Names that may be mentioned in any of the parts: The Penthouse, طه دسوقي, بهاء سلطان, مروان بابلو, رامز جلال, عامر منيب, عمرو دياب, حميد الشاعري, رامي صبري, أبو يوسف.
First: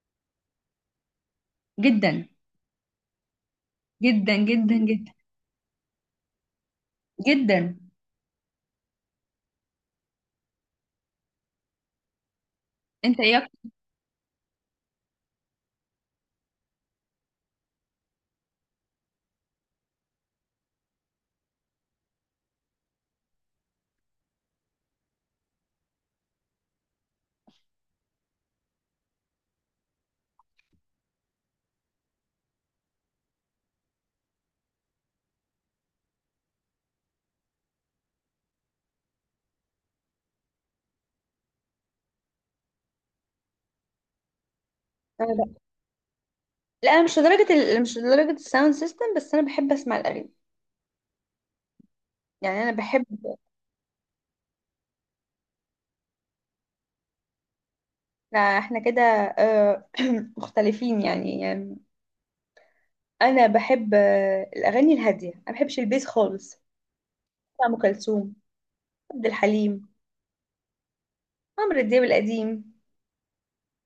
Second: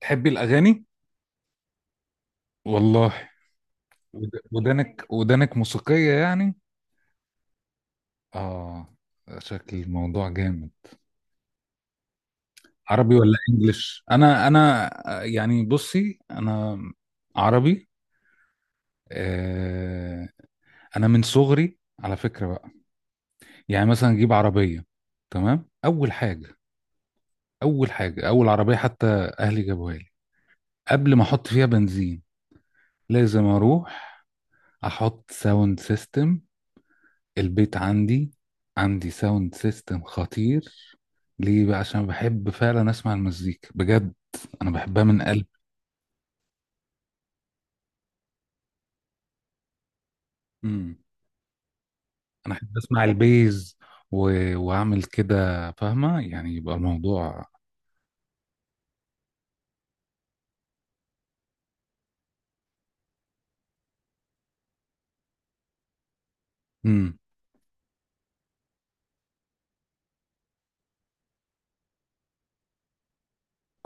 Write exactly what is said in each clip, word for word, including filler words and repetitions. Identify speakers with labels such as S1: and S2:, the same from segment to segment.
S1: تحبي الأغاني؟
S2: جدا
S1: والله.
S2: جدا
S1: ود-
S2: جدا
S1: ودانك
S2: جدا
S1: ودانك موسيقية يعني؟
S2: جدا.
S1: آه. شكل الموضوع جامد. عربي
S2: انت ايه
S1: ولا
S2: اكتر؟
S1: إنجليش؟ أنا أنا، آه، يعني بصي أنا عربي. آه. أنا من صغري على فكرة بقى، يعني مثلا أجيب عربية. تمام؟ أول حاجة أول حاجة، أول عربية، حتى أهلي جابوها لي. قبل ما أحط فيها بنزين لازم أروح أحط ساوند سيستم. البيت عندي عندي ساوند سيستم خطير. ليه بقى؟ عشان بحب فعلا اسمع المزيكا بجد. انا بحبها من
S2: أنا
S1: قلبي.
S2: ب- لا، أنا مش لدرجة ال... مش لدرجة الساوند سيستم، بس أنا بحب أسمع الأغاني.
S1: امم. انا
S2: يعني أنا
S1: احب اسمع
S2: بحب.
S1: البيز و... واعمل كده، فاهمه؟ يعني يبقى الموضوع.
S2: إحنا إحنا كده، آه، مختلفين يعني. يعني أنا بحب، آه، الأغاني الهادية، أنا بحبش البيس خالص.
S1: امم.
S2: بتاع أم كلثوم، عبد الحليم، عمرو دياب القديم.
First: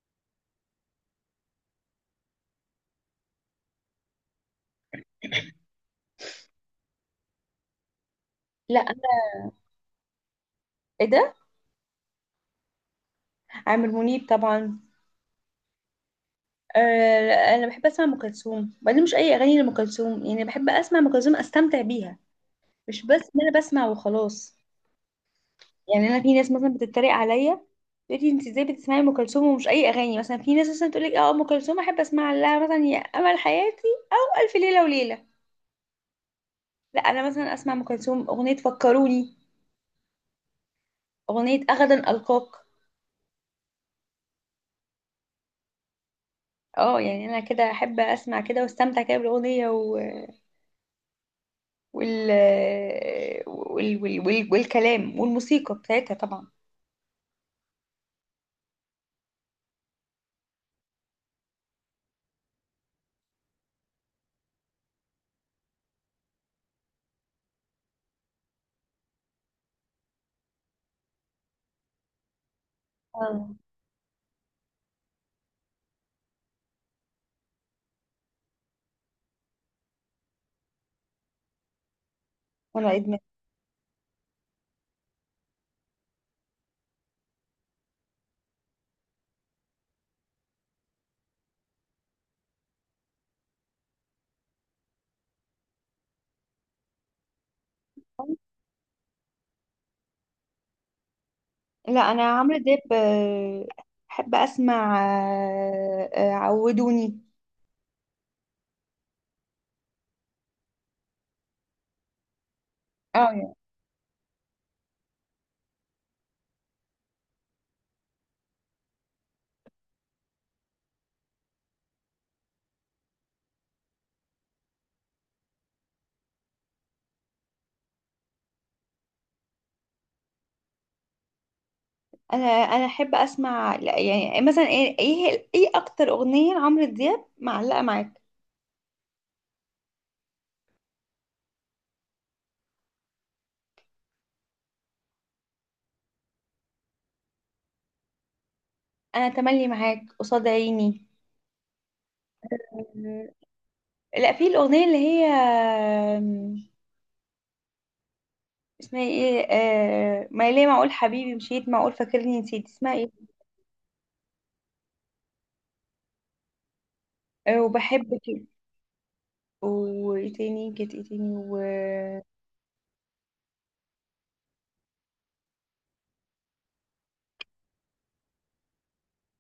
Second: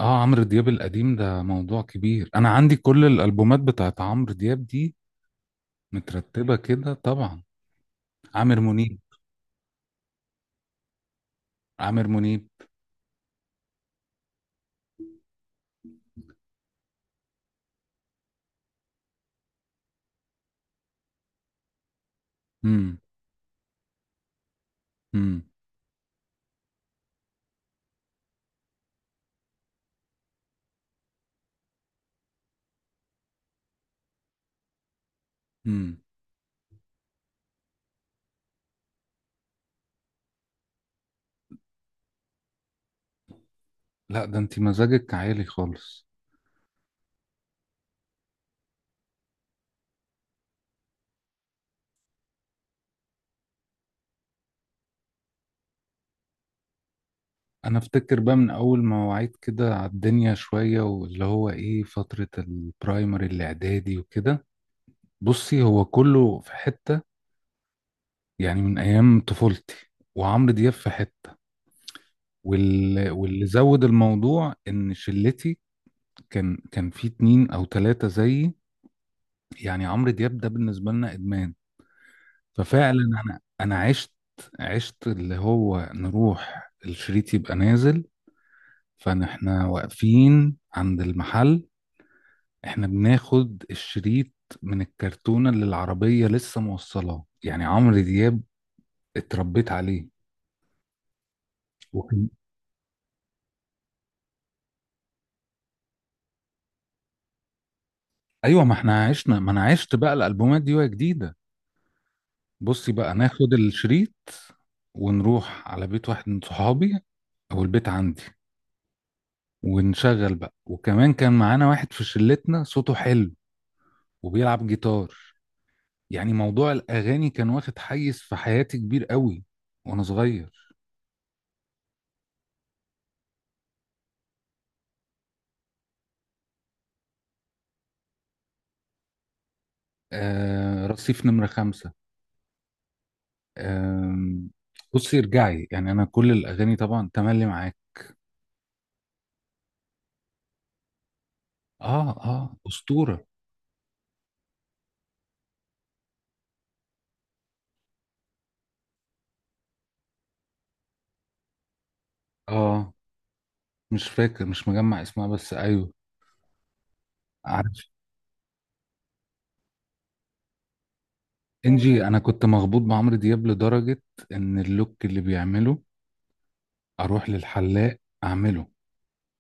S1: اه، عمرو دياب القديم ده موضوع كبير، انا عندي كل الالبومات بتاعت عمرو دياب دي مترتبه كده طبعا. عامر
S2: لا، أنا.
S1: منيب.
S2: إيه ده،
S1: عامر منيب.
S2: عامر منيب طبعا. آه. لا، أنا بحب أسمع أم كلثوم، وبعدين مش أي أغاني لأم كلثوم، يعني بحب أسمع أم كلثوم أستمتع بيها،
S1: امم.
S2: مش بس إن أنا بسمع وخلاص.
S1: امم.
S2: يعني انا، في ناس مثلا بتتريق عليا، تقول لي: انت ازاي بتسمعي ام كلثوم ومش اي اغاني مثلا؟ في ناس مثلا تقول لك: اه، ام كلثوم احب اسمع لها مثلا يا امل حياتي، والف ليله وليله.
S1: امم.
S2: لا، انا مثلا اسمع ام كلثوم اغنيه فكروني، اغنيه غدا القاك.
S1: لا، ده انت مزاجك عالي خالص.
S2: اه، يعني انا كده احب اسمع كده واستمتع كده بالاغنيه و... وال... وال... وال... وال... والكلام والموسيقى بتاعتها طبعا.
S1: انا افتكر بقى من اول ما وعيت كده على الدنيا شوية، واللي هو ايه، فترة البرايمري الاعدادي وكده. بصي، هو كله في حتة، يعني من ايام طفولتي، وعمرو دياب في حتة. وال... واللي
S2: آه.
S1: زود الموضوع ان شلتي كان كان في اتنين او تلاتة زيي، يعني عمرو دياب ده بالنسبة لنا ادمان.
S2: وانا
S1: ففعلا
S2: ادمان.
S1: انا انا عشت، عشت اللي هو نروح الشريط يبقى نازل، فاحنا واقفين عند المحل، احنا بناخد الشريط من الكرتونة اللي العربية لسه موصلاه. يعني عمرو دياب اتربيت عليه.
S2: لا، انا
S1: وكان.
S2: عمرو دياب، آه، احب اسمع، آه، آه، عودوني.
S1: ايوه، ما احنا عشنا، ما انا عشت بقى الالبومات دي وهي جديدة. بصي بقى، ناخد
S2: اه.
S1: الشريط ونروح على بيت واحد من صحابي، او البيت عندي، ونشغل بقى. وكمان كان معانا واحد في شلتنا صوته حلو وبيلعب جيتار. يعني موضوع الاغاني كان واخد حيز في حياتي كبير قوي وانا صغير.
S2: انا انا احب اسمع، لا، يعني مثلا ايه ايه إيه اكتر اغنيه لعمرو دياب معلقه معاك؟
S1: آه، رصيف نمرة خمسة. أم، بصي ارجعي، يعني انا كل الاغاني طبعا تملي معاك.
S2: انا تملي معاك، قصاد عيني.
S1: اه، اه، اسطوره.
S2: آه. لا، في الاغنيه اللي هي، آم، اسمها ايه، آه، ما ليه معقول حبيبي مشيت معقول فاكرني نسيت،
S1: اه،
S2: اسمها ايه؟
S1: مش فاكر، مش مجمع اسمها، بس ايوه،
S2: آه،
S1: عارف.
S2: وبحبك. وايه تاني؟ كانت ايه تاني و.
S1: انجي، انا كنت مخبوط بعمرو دياب لدرجه ان اللوك اللي بيعمله اروح للحلاق اعمله.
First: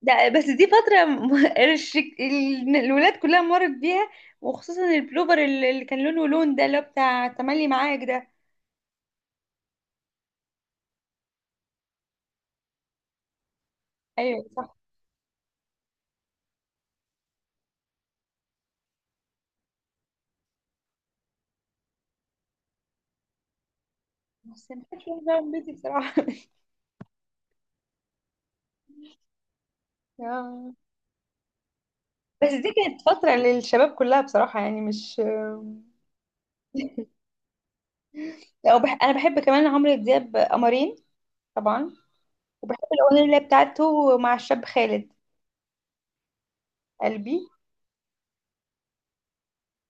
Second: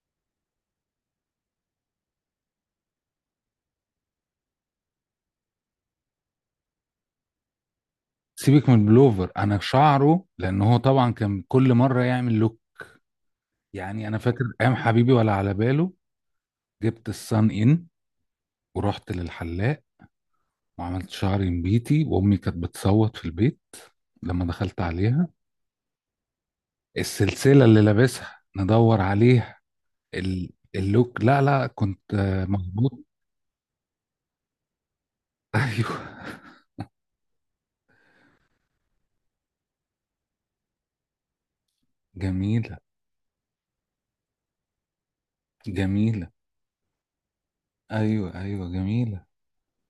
S2: ده، بس دي فترة م- الشك- ال- الولاد كلها مرت بيها، وخصوصا البلوفر اللي اللي كان لونه لون ده اللي هو بتاع تملي معاك ده.
S1: سيبك من البلوفر، انا شعره، لان هو طبعا كان كل مره يعمل لوك. يعني انا فاكر
S2: ايوه،
S1: ايام
S2: صح.
S1: حبيبي ولا على باله، جبت الصن ان ورحت للحلاق وعملت شعري نبيتي، وامي كانت بتصوت في البيت لما
S2: بس
S1: دخلت
S2: ما كانش
S1: عليها.
S2: واحد من بيتي بصراحة.
S1: السلسله اللي لابسها ندور عليها. ال-
S2: اه.
S1: اللوك لا لا، كنت آه،
S2: بس دي
S1: مظبوط.
S2: كانت فترة للشباب كلها بصراحة، يعني مش.
S1: ايوه.
S2: لا، وبح... أنا بحب كمان عمرو دياب قمرين. طبعا. وبحب
S1: جميله.
S2: الأغنية اللي هي بتاعته مع الشاب خالد.
S1: جميله.
S2: قلبي.
S1: ايوه، ايوه، جميله.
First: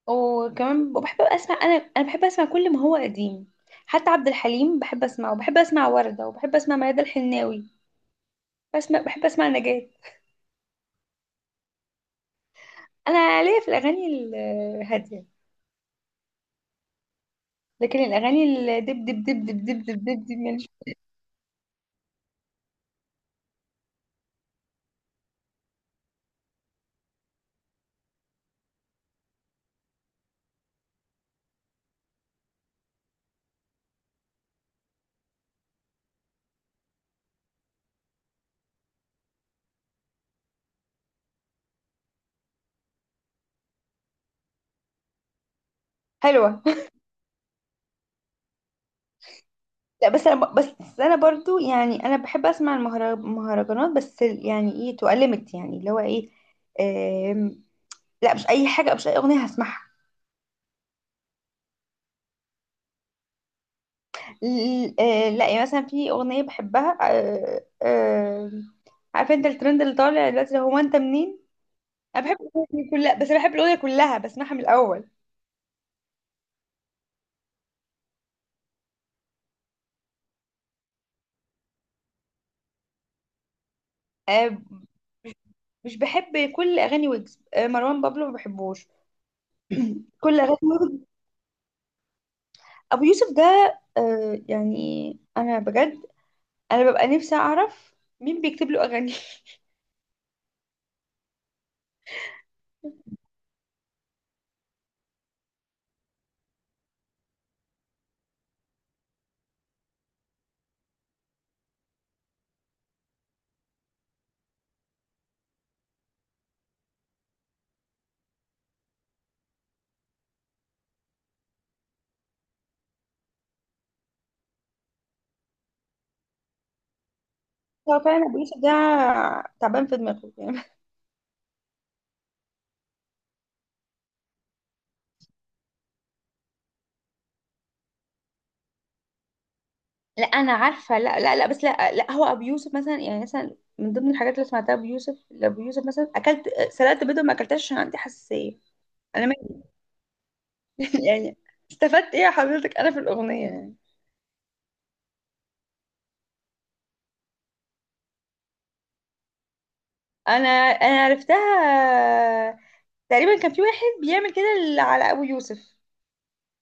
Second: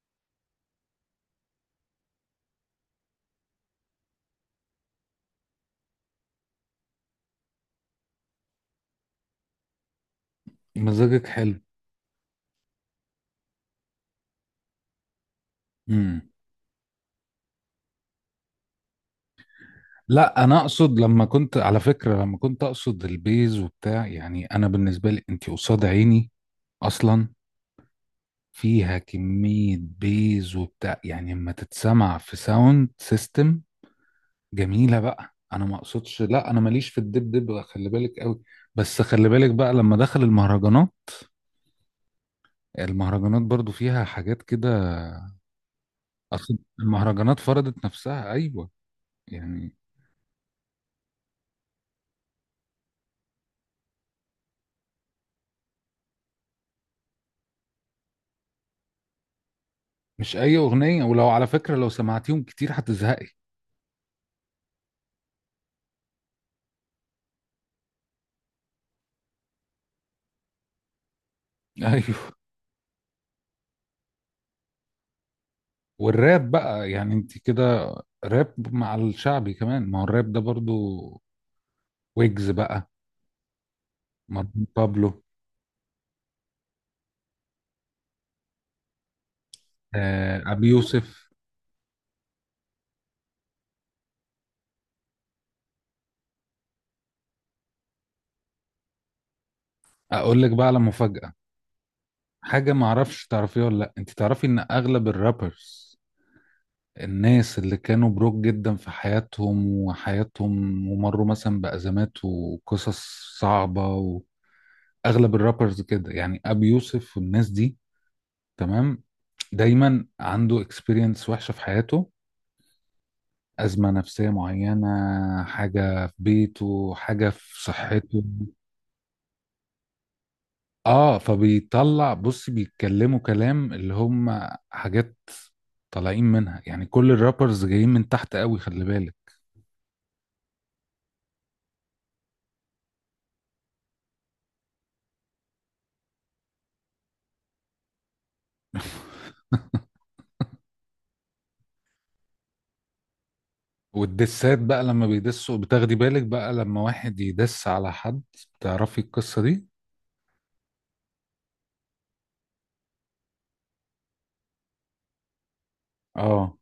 S2: وكمان بحب أسمع، أنا أنا بحب أسمع كل ما هو قديم. حتى عبد الحليم بحب أسمعه، وبحب أسمع وردة، وبحب أسمع ميادة الحناوي. بسمع بحب أسمع نجاة.
S1: مزاجك حلو.
S2: أنا ليا في الأغاني الهادية.
S1: امم.
S2: لكن الأغاني الدب دب دب دب دب دب دب دب
S1: لا، انا
S2: ماليش-
S1: اقصد لما كنت، على فكره، لما كنت اقصد البيز وبتاع، يعني انا بالنسبه لي انت قصاد عيني اصلا فيها كميه بيز وبتاع، يعني لما تتسمع في ساوند سيستم جميلة بقى. انا ما اقصدش، لا انا ماليش في الدبدب، خلي بالك قوي. بس خلي بالك بقى لما دخل المهرجانات، المهرجانات برضو فيها حاجات كده. اصل
S2: حلوة.
S1: المهرجانات فرضت نفسها، ايوه، يعني.
S2: لا، بس انا ب- بس انا برضو، يعني انا بحب اسمع المهر- المهرجانات، بس يعني ايه، تؤلمت يعني، اللي هو ايه. آم، لا، مش اي حاجه، مش اي اغنيه هسمعها.
S1: مش اي اغنية، ولو على فكرة لو سمعتيهم كتير هتزهقي.
S2: ل- آه، لا، يعني مثلا في اغنيه بحبها، آه، آه، عارفه انت الترند اللي طالع دلوقتي اللي هو انت منين؟ انا
S1: ايوه.
S2: بحب الاغنيه دي كلها، بس انا بحب الاغنيه كلها بسمعها من الاول.
S1: والراب بقى، يعني انت كده، راب مع الشعبي كمان، ما هو الراب ده برضو. ويجز بقى،
S2: آه،
S1: مروان بابلو.
S2: مش بحب كل اغاني ويجز، آه، مروان بابلو ما بحبوش. كل
S1: آه،
S2: اغاني
S1: ابي
S2: ويجز.
S1: يوسف.
S2: ابو يوسف ده. آه، يعني انا بجد انا ببقى نفسي اعرف مين بيكتب له اغاني.
S1: اقول لك بقى على مفاجأة، حاجة معرفش تعرفيها ولا لأ، انت تعرفي ان اغلب الرابرز، الناس اللي كانوا بروك جدا في حياتهم وحياتهم، ومروا مثلا بأزمات وقصص صعبة، واغلب الرابرز كده، يعني ابي يوسف والناس دي، تمام، دايما عنده اكسبيرينس وحشة في حياته، أزمة نفسية معينة، حاجة في بيته، حاجة في
S2: هو
S1: صحته.
S2: فعلا ابو يوسف ده تعبان في دماغه يعني.
S1: اه، فبيطلع، بص، بيتكلموا كلام اللي هم حاجات طالعين منها، يعني كل الرابرز جايين من تحت قوي، خلي بالك.
S2: لا، انا عارفه. لا لا لا، بس لا لا، هو ابو يوسف مثلا، يعني مثلا من ضمن الحاجات اللي سمعتها ابو يوسف لابو يوسف مثلا: اكلت، سلقت بيضه ما اكلتهاش عشان عندي حساسيه. انا ما. يعني استفدت ايه يا حضرتك انا في الاغنيه يعني؟
S1: والدسات بقى، لما بيدسوا بتاخدي بالك بقى لما واحد يدس على حد، تعرفي القصة دي؟
S2: انا انا عرفتها. تقريبا كان في واحد بيعمل كده على ابو يوسف،
S1: اه،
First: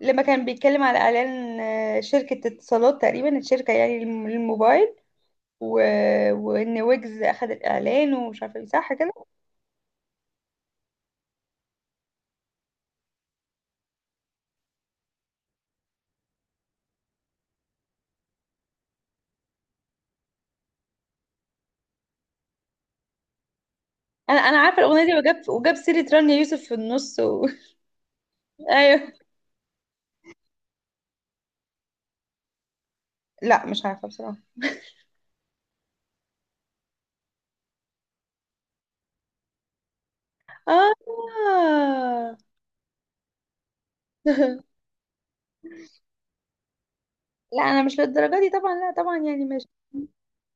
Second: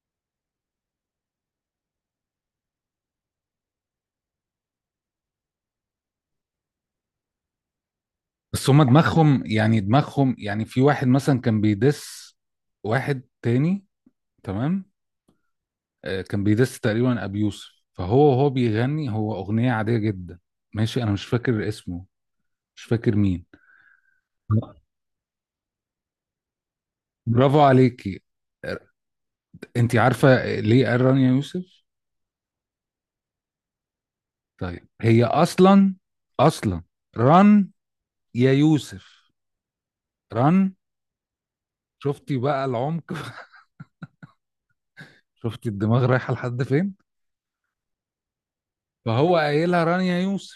S2: لما كان بيتكلم على اعلان شركه اتصالات تقريبا، الشركه يعني الموبايل، و... وان ويجز اخد الاعلان ومش عارفه ايه،
S1: بس هما
S2: صح كده.
S1: دماغهم، يعني دماغهم، يعني في واحد مثلا كان بيدس واحد تاني، تمام. آه، كان بيدس تقريبا ابي يوسف، فهو وهو بيغني هو اغنية عادية جدا ماشي. انا مش فاكر اسمه، مش فاكر مين.
S2: انا انا عارفه الاغنيه دي، وجاب وجاب سيره رانيا يوسف في النص و...
S1: برافو عليكي.
S2: ايوه.
S1: انت عارفه ليه قال ران يا يوسف؟
S2: لا، مش عارفه بصراحه.
S1: طيب، هي اصلا اصلا ران يا يوسف. ران. شفتي
S2: اه.
S1: بقى العمق؟ شفتي الدماغ رايحه لحد فين؟
S2: لا، انا مش للدرجه دي طبعا، لا طبعا،
S1: فهو
S2: يعني مش.
S1: قايلها ران يا يوسف،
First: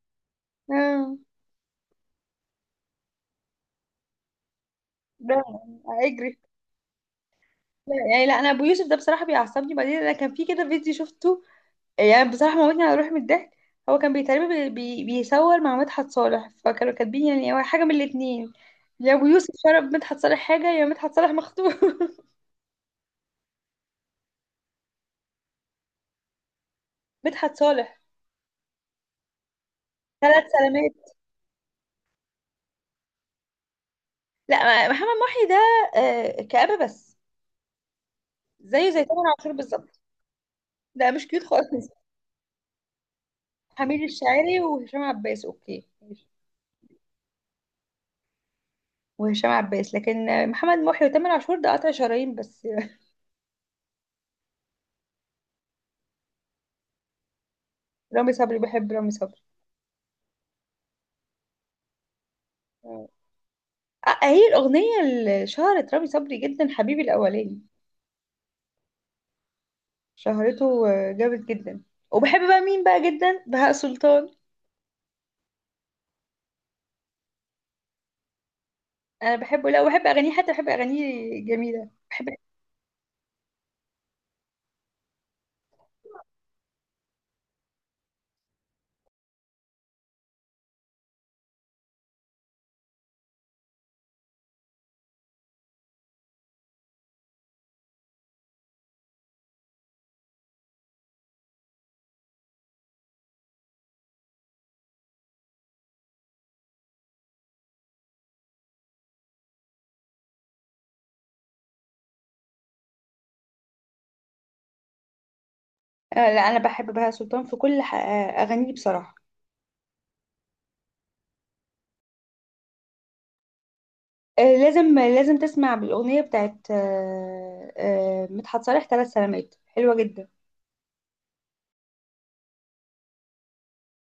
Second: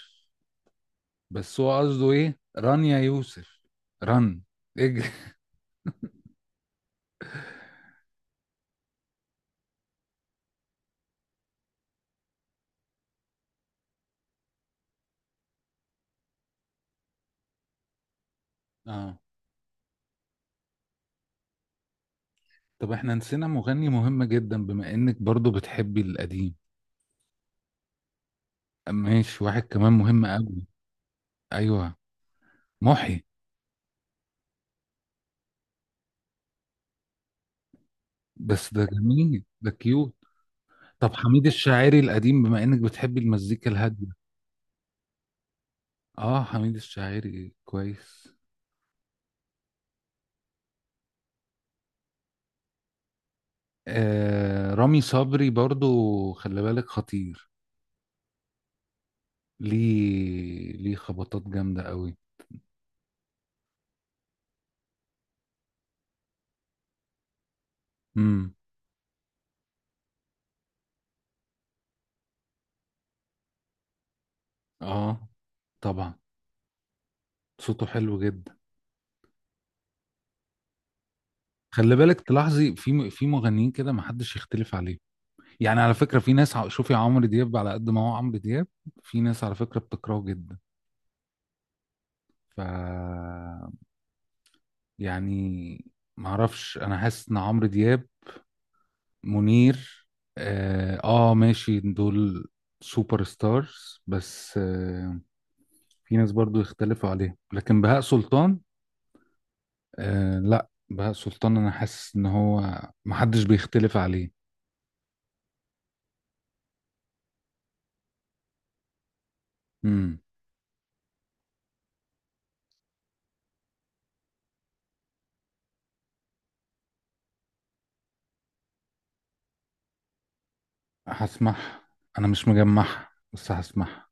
S2: اه.
S1: بس هو قصده ايه؟ ران يا يوسف. ران، اجري.
S2: ده. اجري. لا، يعني لا، انا ابو يوسف ده بصراحه بيعصبني، بعدين انا كان في كده فيديو شفته، يعني بصراحة موتني على روحي من الضحك. هو كان بيتقريبا بي... بي... بيصور مع مدحت صالح، فكانوا كاتبين يعني هو حاجة من الاتنين: يا
S1: اه.
S2: أبو يوسف شرب مدحت صالح حاجة، يا مدحت صالح مخطوب.
S1: طب احنا نسينا مغني مهم جدا، بما انك برضو بتحبي القديم،
S2: مدحت صالح.
S1: ماشي، واحد كمان مهم
S2: ثلاث
S1: قوي.
S2: سلامات.
S1: ايوه. محي.
S2: لا، محمد محي ده آه، كآبة بس.
S1: بس ده
S2: زيه زي تامر
S1: جميل،
S2: عاشور
S1: ده
S2: بالظبط.
S1: كيوت.
S2: لا،
S1: طب
S2: مش كيوت
S1: حميد
S2: خالص.
S1: الشاعري القديم بما انك بتحبي المزيكا
S2: حميد
S1: الهاديه.
S2: الشاعري وهشام عباس، اوكي، ماشي،
S1: اه، حميد الشاعري كويس.
S2: وهشام عباس، لكن محمد محي وتامر عاشور ده قطع شرايين بس.
S1: آه، رامي صبري برضو، خلي بالك، خطير.
S2: رامي صبري، بحب رامي صبري.
S1: ليه ليه خبطات جامده قوي.
S2: آه، هي الأغنية اللي شهرت رامي صبري جدا، حبيبي الأولاني.
S1: امم.
S2: شهرته آه، جامد جدا. وبحب بقى مين بقى جدا؟ بهاء سلطان.
S1: اه، طبعا، صوته حلو جدا.
S2: أنا بحبه، لا، وبحب أغانيه، حتى بحب أغانيه جميلة،
S1: خلي بالك
S2: بحب.
S1: تلاحظي، في م- في مغنيين كده ما حدش يختلف عليه. يعني على فكره في ناس، ع- شوفي عمرو دياب على قد ما هو عمرو دياب، في ناس على فكره بتكرهه جدا. ف، يعني معرفش، انا حاسس ان عمرو دياب، منير، اه، آه، ماشي، دول سوبر ستارز. بس آه في ناس برضو يختلفوا عليه، لكن بهاء سلطان، آه، لا، بهاء سلطان انا حاسس ان هو محدش بيختلف عليه.
S2: آه، لا، أنا بحب بهاء سلطان في كل ح- آه، أغانيه بصراحة.
S1: امم.
S2: آه، لازم لازم تسمع بالأغنية بتاعت، آه، آه، مدحت صالح ثلاث سلامات، حلوة جدا.
S1: هسمعها. انا مش مجمعها بس هسمعها.